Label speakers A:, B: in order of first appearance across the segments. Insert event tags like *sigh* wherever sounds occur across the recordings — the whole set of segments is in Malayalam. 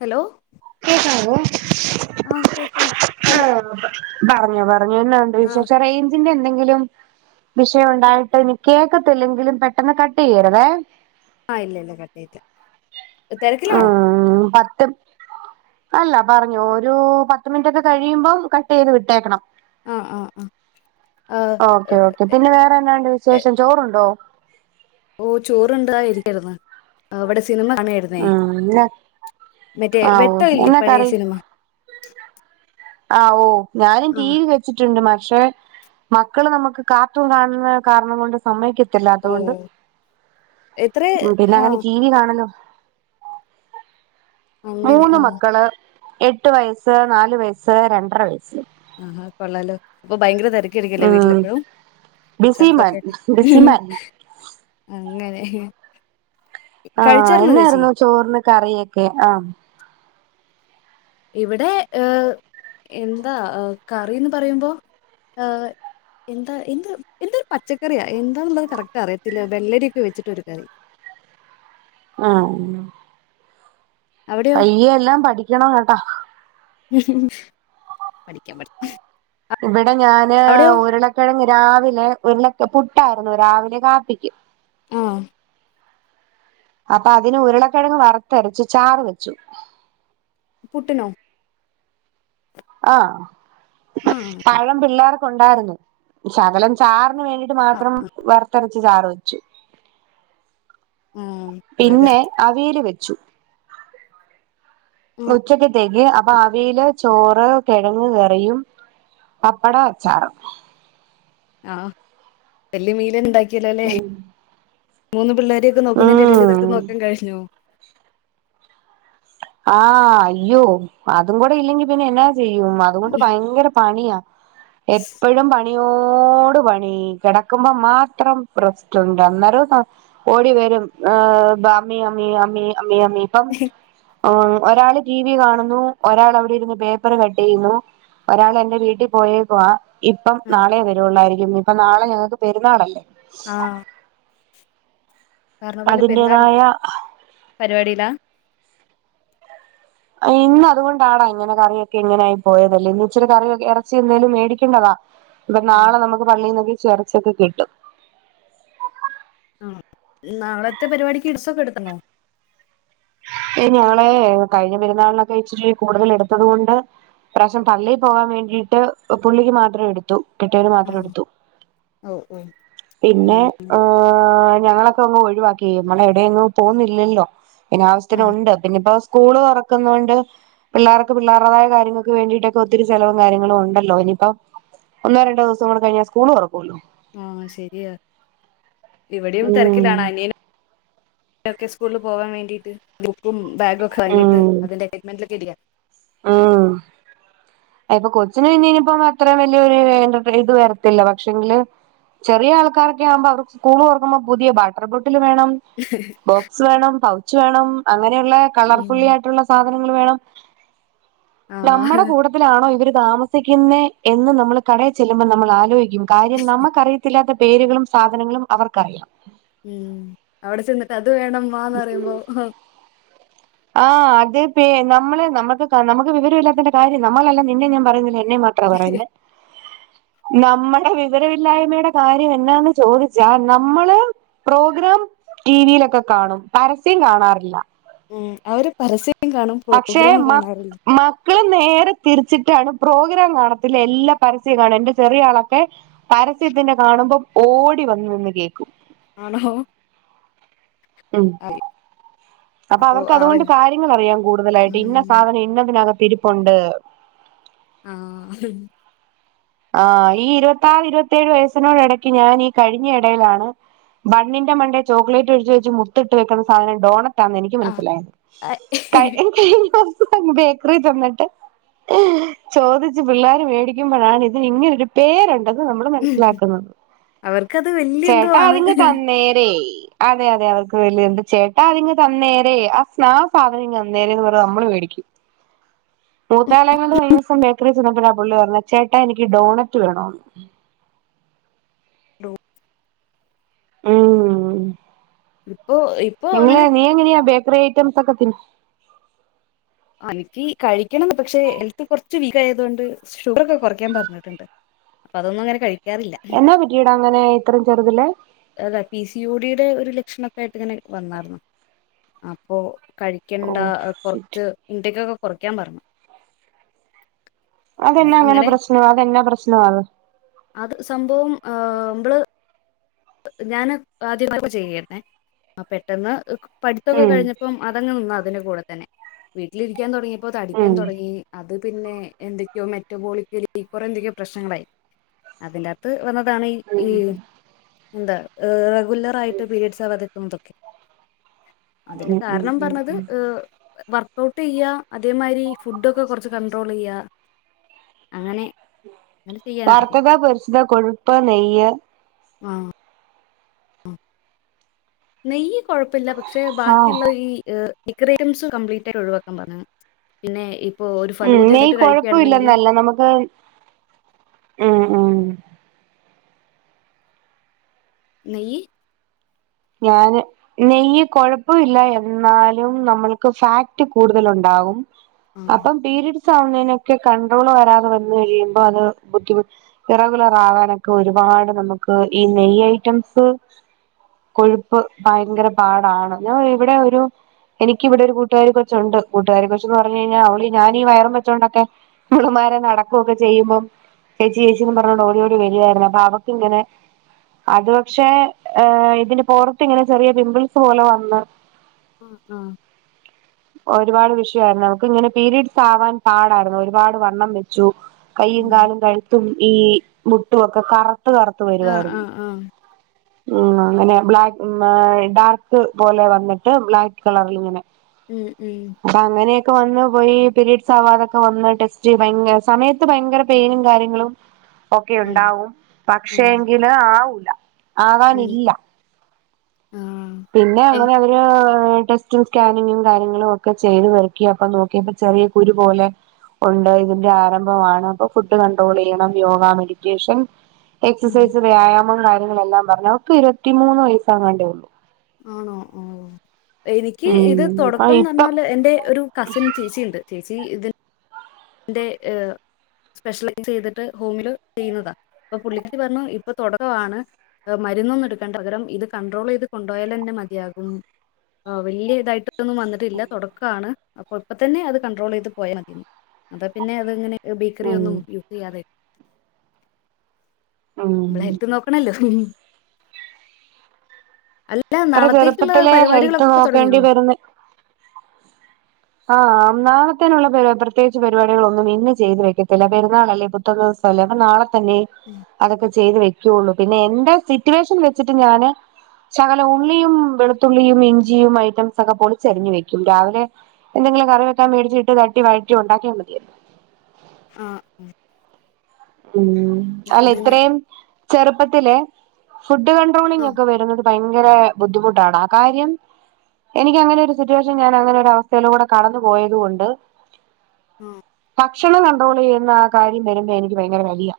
A: ഹലോ
B: *inaudible*
A: ആ കേക്കാം
B: *unintelligible*
A: ഹലോ
B: ആ പറഞ്ഞോ പറഞ്ഞോ എന്നാ ന്തു
A: ആ
B: വിശേഷം പറീ എന്തെങ്കിലും വിഷയം ഉണ്ടായിട്ട് ഇനി കേക്കത്തില്ലെങ്കിലും പെട്ടെന്ന് കട്ട് ചെയ്യരുതെ
A: ആഹ് ഇല്ല ഇല്ല കട്ടയില്ലാ തിരക്കിലോ
B: ആഹ് പത്ത് അല്ല പറഞ്ഞോ ഒരു പത്ത് മിനിറ്റ് ഒക്കെ കഴിയുമ്പം കട്ട് ചെയ്ത് വിട്ടേയ്ക്കണം
A: ആ ആ ആ ആ,
B: ഓക്കെ ഓക്കെ പിന്നെ വേറെന്താണ്ട് വിശേഷം ചോറ്ണ്ടോ
A: ഓഹ് ചോറുണ്ട് ഇതായിരിക്കുന്നു അവിടെ സിനിമ കാണ *unintelligible*
B: ഉം ന്നെ
A: മറ്റേ
B: ആ ഓ
A: വെട്ട ഇല്ലേ
B: എന്നാ
A: പഴയ
B: കറി
A: സിനിമ
B: ആഹ് ഓഹ് ഞാനും
A: ആ
B: ടി വി വെ ണ്ട് പക്ഷെ മക്കള് നമുക്ക് കാറ്ട്ടൂ കാണുന്ന കാരണം കൊണ്ട് സമയ്ക്കെത്തില്ലാ
A: ഓ
B: അത്കൊണ്ട്
A: എത്ര
B: പിന്നെ
A: ആ
B: അങ്ങനെ ടി വി കാണലോ
A: അങ്ങനെ
B: മൂന്ന്
A: ആ
B: മക്കള് എട്ട് വയസ്സ് നാല് വയസ്സ് രണ്ടര വയസ്സ്
A: ആഹാ കൊള്ളാലോ ഇപ്പൊ ഭയങ്കര തെര തെരക്കെല്ലെ വീട്ടില
B: ഉം
A: എപ്പോഴും
B: ബിസിമാൻ
A: ശബ്ധക്കായി ആഹ്
B: ബിസിമാൻ
A: അങ്ങനെ
B: ആഹ്
A: കഴിച്ചായിരുന്നോ ചേച്ചി
B: എന്നായിരുന്നു ചോറിനു കറിയൊക്കെ ആഹ്
A: ഇവിടെ ഏ എന്താ കറിന്ന് പറയുമ്പോ എയ് എന്തോ എന്ത ഒരു പച്ചക്കറിയാ എന്താന്നുള്ളത് കറക്റ്ററിയത്തില്ല വെള്ളരി ഒക്കെ വെച്ചിട്ട് ഒരു കറി
B: ആഹ്
A: അവിടെയോ
B: പയ്യെ എല്ലാം പഠിക്കണം കേട്ടോ
A: പഠിക്കാൻ പഠി
B: ഇവിടെ ഞാന്
A: അവിടെയോ
B: ഉരുളക്കിഴങ്ങ് രാവിലെ ഉരുള പുട്ടായിരുന്നു രാവിലെ കാപ്പിക്ക്
A: ആ
B: അപ്പൊ അതിന് ഉരുളക്കിഴങ്ങ് വറുത്തരച്ച് ചാറ് വെച്ചു
A: പുട്ടിനൊ
B: ആഹ്
A: ആഹ്
B: പഴം പിള്ളേർക്കുണ്ടായിരുന്നു ശകലം ചാറിന് വേണ്ടീട്ട്
A: ആഹ്
B: മാത്രം വറത്തരച്ച് ചാറ് വെച്ചു
A: ആഹ് വളരെ
B: പിന്നെ അവിയല് വെച്ചു ഉച്ചത്തേക്ക് അപ്പൊ അവിയല് ചോറ് കിഴങ്ങ് കറിയും പപ്പടവും അച്ചാറും
A: ആഹ് വലിയ മീന് ഉണ്ടാക്കിയല്ലോ അല്ലോ മൂന്ന് പിള്ളേ രെയൊക്കെ നോക്കുന്നതിന്റെ ഇടേൽ ഇതൊക്കെ
B: ഉം
A: നോക്കാൻ കഴിഞ്ഞോ
B: ആഹ് അയ്യോ അതും കൂടെ ഇല്ലെങ്കി പിന്നെ എന്നാ ചെയ്യും അതുകൊണ്ട് ഭയങ്കര പണിയാ എപ്പോഴും പ ണിയോട് പണി കിടക്കുമ്പോ മാത്രം റെസ്റ്റുണ്ട് അന്നേരം ഓടി വരും ബമ്മി അമ്മി അമ്മി അമ്മി അമ്മി പ ഒരാള് ടിവി കാണുന്നു ഒരാള് അവിടെ ഇരുന്ന് പേപ്പർ കട്ട് ചെയ്യുന്നു ഒരാൾ എന്റെ വീട്ടിൽ പോയേക്കുവാ ഇപ്പം നാളെ വരുവൊള്ളായിരിക്കും ഇപ്പം നാളെ ഞങ്ങൾക്ക് പെരുന്നാളല്ലേ
A: ആഹ് പറഞ്ഞ പോലെ പെരുന്നാൾ
B: അതിന്റേതായ
A: പരിപാടിയിലാ
B: ഇന്ന് അത്കൊണ്ടാണോ ഇങ്ങനെ കറിയൊക്കെ ഇങ്ങനെ ആയി പോയത് അല്ലെങ്കി ഇച്ചിരി കറി ഇറച്ചി എന്തേലും മേടിക്കണ്ടതാ ഇപ്പൊ നാളെ നമുക്ക് പള്ളീൽന്നൊക്കെ ഇറച്ചിയൊക്കെ കിട്ടും
A: ആഹ് നാളത്തെ പരിപാടിക്ക് ഡ്രെസൊക്കെ എടുക്കുന്നൊ
B: നാളെ കഴിഞ്ഞ പെരുന്നാളിനൊക്കെ ഇച്ചിരി കൂടുതൽ എടുത്തത് കൊണ്ട് ഇപ്രാവശ്യം പള്ളയിൽ പോകാൻ വേണ്ടിട്ട് പുള്ളിക്ക് മാത്രം എടുത്തു കെട്ടിയോന് മാത്രം
A: ആഹ്
B: എടുത്തു
A: ഓഹ് ഓഹ്
B: പിന്നെ
A: ഉം
B: ഏഹ് ഞങ്ങള് അങ്ങ് ഒഴിവാക്കി നമ്മള് എവിടെയെങ്ങും പോകുന്നില്ലല്ലോ പിന്നെ
A: ആഹ്
B: അവശ്യത്തിനുണ്ട് പിന്നിപ്പോ സ്കൂള് തൊറക്കുന്നോണ്ട് പിള്ളേർക്ക് പിള്ളേരുടേതായ കാര്യങ്ങൾക്ക് വേണ്ടിയിട്ടൊക്കെ ഒത്തിരി ചെലവും കാര്യങ്ങളും ഉണ്ടല്ലോ ഇനിയിപ്പം ഒന്നോ രണ്ടോ ദിവസം കൂടികഴിഞ്ഞാ സ്കൂള് തുറക്കൂലോ
A: ആഹ് ശെരിയ ഇവിടെയും
B: ഉം
A: തിരക്കിലാണ് അനി നൊക്കെ സ്കൂളില് പോവാൻ വേണ്ടിട്ട് ബുക്കും ബാഗും ഒക്കെ വാങ്ങിട്ട് അതിന്റെ *unintelligible*
B: ആഹ് അ ഇപ്പൊ കൊച്ചിന് പിന്നെ ഇനിയിപ്പോ അത്രേം വലിയൊരു ഇത് വരത്തില്ല പക്ഷേങ്കില് ചെറിയ ആൾക്കാരൊക്കെ ആകുമ്പോ അവർക്ക് സ്കൂള് തൊറക്കുമ്പോ പുതിയ വാട്ടർ ബോട്ടില് വേണം
A: *unintelligible*
B: ബോക്സ് വേണം പൗച്ച് വേണം അങ്ങനെയുള്ള
A: ഉം
B: കളർഫുള്ളി ആയിട്ടുള്ള സാധനങ്ങള് വേണം
A: ആഹ്
B: നമ്മുടെ കൂട്ടത്തിലാണോ ഇവര് താമസിക്കുന്നെ എന്ന് നമ്മൾ കടയിൽ ചെല്ലുമ്പോൾ നമ്മൾ ആലോചി ക്കും കാര്യം നമുക്കറിയത്തില്ലാത്ത പേരുകളും സാധനങ്ങളും അവർക്കറിയാം
A: ഉം അവിടെ ചെന്നിട്ട് അത് വേണം വാന്ന് പറയുമ്പോ
B: ആഹ് അതേപ്പെ നമ്മള് നമ്മക്ക് നമക്ക് വിവരമില്ലാത്തന്റെ കാര്യം നമ്മളല്ല നിന്നെ ഞാൻ പറയുന്നില്ല എന്നെ മാ ത്രാ പറയുന്നെ നമ്മടെ വിവരമില്ലായ്മയുടെ കാര്യം എന്നാന്ന് ചോദിച്ചാ നമ്മള് പ്രോഗ്രാം ടി വിയിലൊക്കെ കാണും പരസ്യം കാണാറില്ല
A: ഉം അവര് പരസ്യം കാണും
B: പക്ഷെ
A: പ്രോഗ്രാം
B: മ
A: കാണാറില്ല
B: മ മക്കള് നേരെ തിരിച്ചിട്ടാണ് പ്രോഗ്രാം കാണത്തില്ല എല്ലാ പരസ്യോം കാണും എന്റെ ചെറിയ ആളൊക്കെ പരസ്യത്തിന്റെ കാണുമ്പം ഓടി വന്ന് നിന്ന് കേക്കും
A: ആണോ
B: ഉം
A: *inaudible*
B: അപ്പൊ അവർക്ക്
A: അവ
B: അതുകൊണ്ട് കാര്യങ്ങൾ അറിയാം കൂടുതലായിട്ട് ഇന്ന
A: ഉം
B: സാധനം ഇന്നതിനകത്ത് തിരുപ്പുണ്ട്.
A: ആഹ
B: ആ ഈ ഇരുപത്തിാറ് ഇരുപത്തിേഴ് വയസ്സിനോട് ഇടയ്ക്ക് ഞാനീഈ കഴിഞ്ഞ ഇടയിലാണ് ബണ്ണിന്റെ മണ്ട ചോക്ലേറ്റ് ഒഴി വെച്ച് മുത്തിട്ട് വെക്കുന്ന സാധനം ഡോണ എനിക്ക്
A: ആ
B: മനസ്സിലായത്
A: ആഹ്
B: ക ബേക്കറി ചന്നിട്ട് ചോദിച്ച് പിള്ളേർ മേടിക്കുമ്പോഴാണ് ഇ ഇതി ഇങ്ങനെൊരു പേരുണ്ട് നമ്മൾ മനസ്സിലാക്കുന്നത്
A: അവർക്കത് വല്യ എന്തോ
B: ചേട്ടാ
A: ആണ്
B: അതി തന്നേര അതെ അതെ അവർക്ക് വലിയ എന്താ ചേട്ടാ അതിങ്ങ തന്നേരെ ആ സ്നാ സാധനം ഇ അന്നേരന്ന് പറ നമ്മള് മേടിക്കും. മൂത്താളകൊണ്ട് കഴിഞ്ഞ ദിവസം ബേക്കറി ചെന്നപ്പ ആ പുള്ളി പറഞ്ഞ ചേട്ടാ എനിക്ക് ഡോണറ്റ് വേണന്ന്
A: ഹലോ
B: *unintelligible*
A: ഇപ്പൊ ഇ
B: നിങ്ങള് നീ എങ്ങനെയാ ബേക്കറി ഐറ്റംസ് ഒക്കെ തിന്നു
A: എനിക്ക് കഴിക്കണംന്ന് പക്ഷെ ഹെൽത്ത് കുറച്ച് വീക്ക് ആയത് കൊണ്ട് ഷുഗർ ഒക്കെ കുറയ്ക്കാൻ പറഞ്ഞിട്ടുണ്ട്. അതൊന്ന അങ്ങെ കഴ
B: എന്നാ പറ്റീടാ അങ്ങനെ ഇത്രയും ചെറുത് ല്
A: അതെ പി സി യ ഡിയുടെ ഒരു ലക്ഷണൊക്കെ ആയിട്ട് ഇങ്ങനെ വന്നായിർന്നു. അപ്പൊ
B: ഓ
A: കഴിക്കണ്ട
B: ഷിറ്റ്
A: കൊറച്ച് ഇണ്ടക്കൊക്കെ കുറക്കാൻ പറഞ്ഞു
B: അതെ എന്നാ അങ്ങനെ പ്രശ്നം അത എന്നാ പ്രശ്നം അ
A: അത് സംഭവം മ്മള് ഞാന് ആദ്യ *unintelligible* ചെയ്യന്നെ പെട്ടെന്ന് പഠിത്തൊക്കെ
B: ഉം
A: കഴിഞ്ഞപ്പം മതങ്ങൾ നിന്ന അതിന്റെ കൂടെ തന്നെ വീട്ടിലിരിക്കാൻ തുടങ്ങിയപ്പോ തടിക്കാൻ
B: ഉം
A: തുടങ്ങി അത് പിന്നെ എന്തൊക്കെയോ മെറ്റബോളിക്കലി കുറെ എന്തൊക്കെയോ പ്രശ്നങ്ങളായി. അതിന്റെ കത്ത് വന്നതാണ് ഈ ഈ
B: ഉം
A: എന്താ റെഗുലർ ആയിട്ട് പീരയഡ്സ് ആവാതിെക്കുന്നതൊക്കെ അതിന്
B: ഉം ഉം
A: കാരണം
B: ഉം
A: പറഞ്ഞത്
B: ഉം
A: ഏ വർക്കഔട്ട് ചെയ്യ അതേമാതിരി ഫുഡ ഒക്കെ കുറച്ച് കണ്ട്രോൾ ചെയ്യ അങ്ങനെ അങ്ങനെ ചെയ്യാനാ പറഞ്ഞെ
B: വാർത്തത്, പൊരിച്ചത്, കൊഴുപ്പ്, നെയ്യ്
A: ആഹ നെയ്യ് കുഴപ്പമില്ല പക്ഷെ
B: ആഹ്
A: ബാക്കിയുള്ള ഈ ബേക്കറി അയിംസ് കംപ്ലീറ്റ് ആയിട്ട് ഒഴിവാക്കാൻ പറഞ്ഞീണ് പിന്നെ ഇപ്പൊ ഒരു
B: ഉം
A: ഫലൂദ
B: നെയ്
A: ആയിട്ട് കഴിക്കുകയായിരുന്നെങ്കില്
B: കൊഴപ്പില്ലന്നല്ല നമുക്ക് ഹ് ഹ്
A: നെയ്യ്
B: ഞാന് നെയ്യ് കൊഴപ്പില്ല എന്നാലും നമ്മൾക്ക് ഫാക്ട് കൂടുതല് ഉണ്ടാകും.
A: ആഹ്
B: അപ്പം പീരയഡ്സ് ആവുന്നതിനൊക്കെ കൺണ്ട്രോള് വരാതെ വന്ന് കഴിയുമ്പോ അത് ബുദ്ധിമു റഗുലർ ആകാനൊക്കെ ഒരുപാട് നമുക്ക് ഈ നെയ്യ് ഐറ്റംസ് കൊഴുപ്പ് ഭയങ്കര പാടാണ് ഞ ഇവിടെ ഒരു എനിക്കി ഇവടെ ഒരു കൂട്ടുകാരി കൊച്ചുണ്ട് കൂട്ടാരി കൊച്ച് എന്ന് പറഞ്ഞഞ് കഴിഞ്ഞ അവളി ഞാനീ വയറും വെച്ചോൊക്കെ മുളുമാരെ നടക്കുകൊക്കെ ചെയ്യുമ്പം ചേച്ചി ചേച്ചിന്ന് പറഞ്ഞ് ഓടിയോടി വരുവായിരുന്നു അപ്പ അവക്ക് ഇങ്ങനെ അത്പക്ഷെ ഇതിന് പുറത്ത് ഇങ്ങനെ ചെറിയ പിംമ്പിൾസ് പോലെ വന്ന്
A: ആ ആ.
B: ഒരുപാട് വിഷയമായിരുന്നു അവക്ക് ഇങ്ങനെ പീരീഡ്സ് ആവാൻ പാടായിരുന്നു ഒരുപാട് വണ്ണം വെച്ചു. കയ്യും കാലും കഴുത്തും ഈ മുട്ടുംക്കെ കറുത്ത് കറത്ത് ത്ത് വരുവായിരുന്നു.
A: ആഹ് ആഹ്
B: ഉം അങ്ങനെ ബ്ലാക്ക് ഉം ആഹ് ഡാർക്ക് പോലെ വന്നിട്ട് ബ്ലാക്ക് കളറിൽ ഇങ്ങനെ.
A: ഉം ഉം
B: അപ്പ അങ്ങനെയക്കെ വന്ന് പോയി. പിരിഡ്സ് ആവാതക്കെ വന്ന് ടെസ്റ്റ് ഭയങ്കര സമയത്ത് ഭയങ്കര പെയിനും കാര്യങ്ങളും ഒക്കെ
A: ഉണ്ട്
B: ഉണ്ടാവും
A: ആഹ്
B: പക്ഷേ
A: ഉം
B: എങ്കില് ആവൂല. ആകാനില്ല
A: ആഹ്
B: പിന്നെ
A: എനി
B: അങ്ങനെ അവ *unintelligible* ടെസ്റ്റും സ്കാനിങ്ങും കാര്യങ്ങളും ഒക്കെ ചെയ്ത് വരക്കി അപ്പ നോക്കിയപ്പ ചെറിയ കുരു പോലെ കൊണ്ടോയി ഇതിന്റെ ആരംഭമാണ് അപ്പൊ ഫുഡ് കൺട്രോൾ യ്യണം. യോഗ, മെഡിറ്റേഷൻ എക്സസൈസ്, വ്യായാമം കാര്യങ്ങളെല്ലാം പറഞ്ഞു. ഓക്ക് ഇരുപത്തിമൂന്ന് വയസ്സാകാണ്ടേ ഉള്ളൂ.
A: ആണോ ഓഹ് എനിക്ക്
B: ഉം
A: ഇത്
B: ആ ഇപ്പം
A: തൊടക്കംന്നർഞ്ഞാല് എന്റെ ഒരു കസിൻ ചേച്ചി ണ്ട് ചേച്ചി ഇത് ന്റെ ഏഹ് സ്പെഷ്യലൈസ് ചെയ്തിട്ട് ഹോമില് യ്യ്ന്നതാ അപ്പൊ പുള്ളിക്കാരി പർഞ്ഞു ഇപ്പ തുടക്കാണ് മരുന്ന് ന്നും ട്ക്കണ്ട പകരം ഇത് കൺട്രോൾ യ്ത് കൊണ്ടോയലന്നെ മതിയാകും. ആഹ് വല്യ തായിട്ടൊന്നും വന്ന്ട്ടില്ല തുടക്കാണ് അപ്പൊ ഇപ്പ തന്നെ അത് കൺട്രോൾ യ്ത് പോയാ മതിന്ന്. അതാ പിന്നെ അതെങ്ങനെ ബേക്കറി
B: ഉം
A: ഒന്നും യൂസ് യ്യാതായ്.
B: ഉം
A: നമ്മളെ ഹെൽത്ത് നോക്കണല്ലോ ഉം അല്ല
B: ഇത്ര
A: നാളത്തേക്ക്ള്ള
B: ചെറുപ്പത്തിലെ ഹെൽത്ത്
A: പരിപാടികളൊക്കെ പ്പ തൊടങ്ങിയോ?
B: നോക്കേണ്ടി വരുന്ന ആഹ് നാളത്തെനുള്ള പെരു പ്രത്യേകിച്ച് പരിപാടികളൊന്നും ഇന്ന് ചെയ്ത് വെക്കത്തില്ല പെരുന്നാൾ അല്ലേ പ്പം. *unintelligible* അപ്പ നാളെ തന്നെ.
A: ഉം
B: അതക്കെ ചെയ്ത് വെക്കുള്ളു. പിന്നെ എന്റെ സിറ്റുവേഷൻ വെച്ചിട്ട് ഞാന് ശകലം ഉള്ളിയും വെളുത്തുള്ളിയും ഇഞ്ചിയും ഐറ്റംസ ക്കെ പോളിച്ചരിഞ്ഞ് വെക്കും. രാവിലെ എന്തെങ്കിലും കറി വെക്കാ മേടിച്ചിട്ട് തട്ടി വഴറ്റി ഉണ്ടാക്കിയ മതിയല്ലോ.
A: ആഹ് ഉം
B: ഉം അല്ല
A: അങ്ങനെ
B: ഇത്രയും ചെറുപ്പത്തിലെ ഫുഡ്
A: ആ
B: കൺട്രോളിംഗ് ഒക്കെ വരുന്നത് ഭയങ്കര ബുദ്ധിമുട്ടാണ് ആഹ് കാര്യം. എനിക്ക് അങ്ങനെ ഒരു സിറ്റുവേഷൻ ഞാൻ അങ്ങനെ ഒരു അവസ്ഥയിലൂടെ കടന്ന് പോയത്കൊണ്ട്
A: ആഹ്
B: ഭക്ഷണം കൺട്രോൾ യ്യുന്ന കാര്യം വരുമ്പേ എനിക്ക് ഭയങ്കര കലിയ.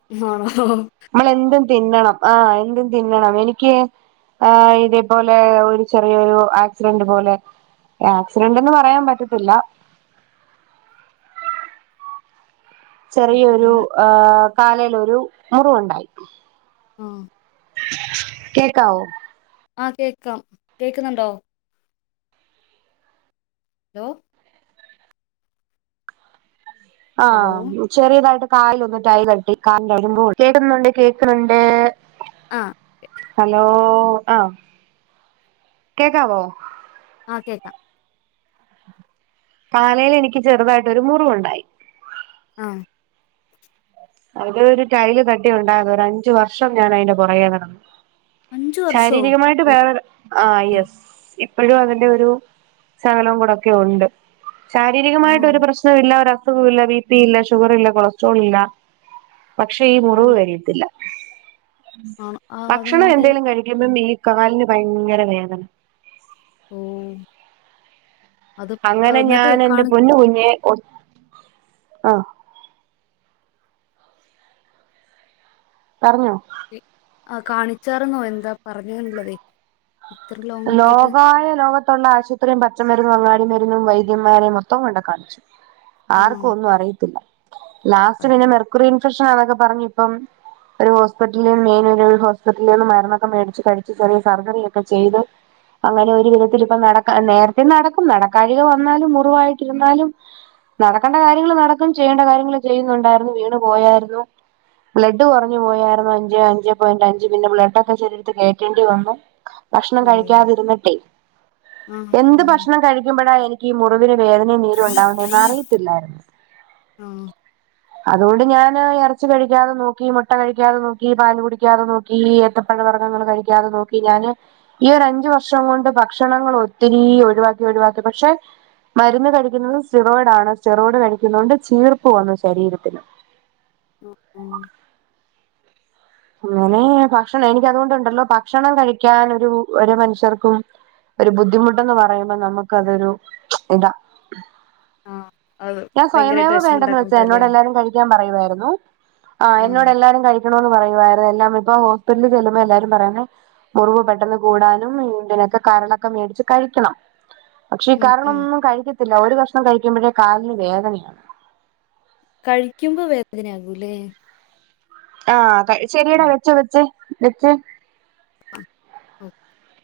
A: *unintelligible*
B: നമ്മളെന്തും തിന്നണം ആഹ് എന്തും തിന്നണം എനിക്ക് ആഹ് ഇതേപോലെ ഒരു ചെറിയൊരു ആക്സിഡന്റ് പോലെ. ആക്സിഡന്റ് ന്ന് പറയാൻ പറ്റത്തില്ല.
A: പിന്നെ
B: ചെറിയൊരു ആഹ് കാലേൽ ഒരു മുറിവുണ്ടായി.
A: ആഹ്
B: കേക്കാവോ?
A: ആഹ് കേക്കാം. കേക്ക്ന്ന്ണ്ടോ? ഹലോ? ഹലോ
B: ആഹ് ബ്ലും ചെറ്യേതായിട്ട് കാലിലൊന്ന് ട്ടൈ കെട്ടി കാലിന്റെ *unintelligible* കേക്കുന്നുണ്ട് കേക്ക്ണ് ണ്ട്.
A: ആഹ്
B: ഹലോ ആഹ് കേക്കാവോ?
A: ആഹ് കേക്കാം.
B: കാലേൽ എനിക്ക് ചെർതായിട്ടൊരു മുറിവുണ്ടായി.
A: ആഹ്
B: അതരു ടൈല് തട്ടി ഉണ്ടാ രുന്നു ഒരഞ്ച് വർഷം ഞാൻ അയിന്റെ പൊറകേ നടന്നു.
A: അഞ്ചു വർഷമോ
B: ശാരീരികമായി ട്ട് വേറെ ആഹ് യെസ് ഇപ്പഴും അതിന്റെ ഒരു ശകലവും കൂടക്കെ ഉണ്ട്.
A: ആണോ
B: ശാരീരികമായിട്ടൊരു പ്രശ്നമില്ല ഒര സുഖവുമില്ല ബി പി, ഇല്ല ഷുഗറില്ല, കൊളസ്ട്രോളില്ല, പക്ഷേ ഈ
A: ആ
B: മുറിവ് കരിയത്തില്ല
A: ആണോ ആ
B: ഭക്ഷണം
A: അതെന്തേ
B: എന്തേലും കഴിക്കുമ്പം മീ കാലിന് ഭയങ്കര വേദന
A: ഉം
B: അങ്ങനെ
A: എന്നിട്ട്
B: ഞാനെന്റെ
A: കാണി
B: പൊന്നു കുഞ്ഞേ ഒത് ആഹ് പർഞ്ഞോ
A: എ ആഹ് കാണിച്ചാർന്നോ എന്താ പർഞ്ഞത് ന്നുള്ളതേ തൃലോ
B: ലോകായ ലോകത്തുള്ള ആശുപത്രിയും, പച്ചമരുന്നും, അങ്ങാടി മരുന്നും, വൈദ്യന്മാരെയും, മൊത്തം കൊണ്ടോയി കാണിച്ചു
A: ആണോ
B: ആർക്കും ഒന്നും അറിയത്തില്ല ലാസ്റ്റ്
A: ആഹ്
B: പിന്നെ മെർക്കുറി ഇൻഫെക്ഷനാന്നോക്കെ പറഞ് ഇപ്പം ഒരു ഹോസ്പിറ്റലി മെയിൻ ഒരു ഹോസ്പിറ്റലിന്ന് മരുന്നൊക്കെ മേടിച്ച് കഴിച്ച് ചെറിയ സർജറിയൊക്കെ ചെയ്ത് അങ്ങനെ ഒരു വിധത്തിലിപ്പ നടക്ക നേരത്തെ നടക്കും നടക്കാഴിക വന്നാലും മുറിവായിട്ടിരുന്നാലും നടക്കണ്ട കാര്യങ്ങൾ നടക്കും ചെയ്യേണ്ട കാര്യങ്ങള് ചെയ്യുന്നുണ്ടായിരുന്നു വീണ് പോയായിരുന്നു ബ്ലഡ് കുറഞ്ഞു പോയായിരുന്നു അഞ്ചേ അഞ്ച് പോയന്റ് അഞ്ച് പിന്നെ ബ്ലഡെക്കെ ശരീരത്ത് കേറ്റേണ്ടി വന്നു ക്ഷണം
A: ഉം
B: കഴിക്കാതിരുന്നിട്ടെ
A: ആഹ്
B: എന്ത് ഭക്ഷണം കഴിക്കുമ്പോഴാ എനി ക്കീ മുറിവിന് വേദനയും നീരും ഉണ്ടാവുന്നേന്ന് അറിയത്തില്ലായിരുന്നു അതോണ്ട് ഞാന് എറച്ചി കഴിക്കാതെ നോക്കി, മുട്ട കഴിക്കാതെ നോക്കി, പാല് കുടിക്കാതെ നോ ഈ ഏത്തപ്പഴ വർഗ്ഗങ്ങള് കഴിക്കാതെ നോക്കി ഞാന് ഈ ഒരഞ്ചു വർഷം കൊണ്ട് ഭക്ഷണങ്ങള് ഒത്തിരീ ഒഴിവാക്കി ഒഴിവാക്കി പക്ഷേ മരുന്ന് കഴിക്കുന്നത് സ്റ്റിറോയിഡ് ആണ് സ്റ്റിറോയിഡ് കഴിക്കുന്നോണ്ട് ചീർപ്പ് വന്ന് ശരീരത്തിന്
A: *unintelligible*
B: അങ്ങനെ ഭക്ഷണം എനിക്കതുകൊണ്ടുണ്ടല്ലോ ഭക്ഷണം കഴിക്കാനൊരു ഒരോ മനുഷ്യർക്കും ഒരു ബുദ്ധിമുട്ടെന്ന് പറയുമ്പൊ നമുക്ക് അതൊരു ഇതാ
A: ആഹ് അത്
B: ഞാൻ സ്വയമേവ
A: ഭയങ്കരമായിട്ട് വിഷമം
B: വേണ്ടന്ന് വെച്ചാ
A: ഉണ്ടാക്കുന്നതല്ലേ
B: എന്നോട് എല്ലാരും കഴിക്കാൻ പറയുവായിരുന്നു ആഹ് എന്നോടെല്ലാരും കഴി ക്കണോന്ന് പറയുവായിരുന്ന് എല്ലാം ഇപ്പോ ഹോസ്പിറ്റലി ചെല്ലുമ്പോ എല്ലാരും പറയുന്നെ മുറിവ് പെട്ടെന്ന് കൂടാനും ഇതിനൊക്കെ കരളൊക്കെ മേടിച്ച് കഴിക്കണം പക്ഷെ
A: ഉം ഉം
B: കരളൊന്നും കഴിക്കത്തില്ല ഒരു കഷ്ണം കഴിക്കുമ്പഴേ കാലിന് വേദനയാ
A: കഴിക്കുമ്പൊ വേതനയാകൂലേ?
B: ആഹ് കഴി ശെരിയടാ
A: ഉം ഓ
B: വെച്ച് വെച്ചെ വെച്ചെ
A: *unintelligible*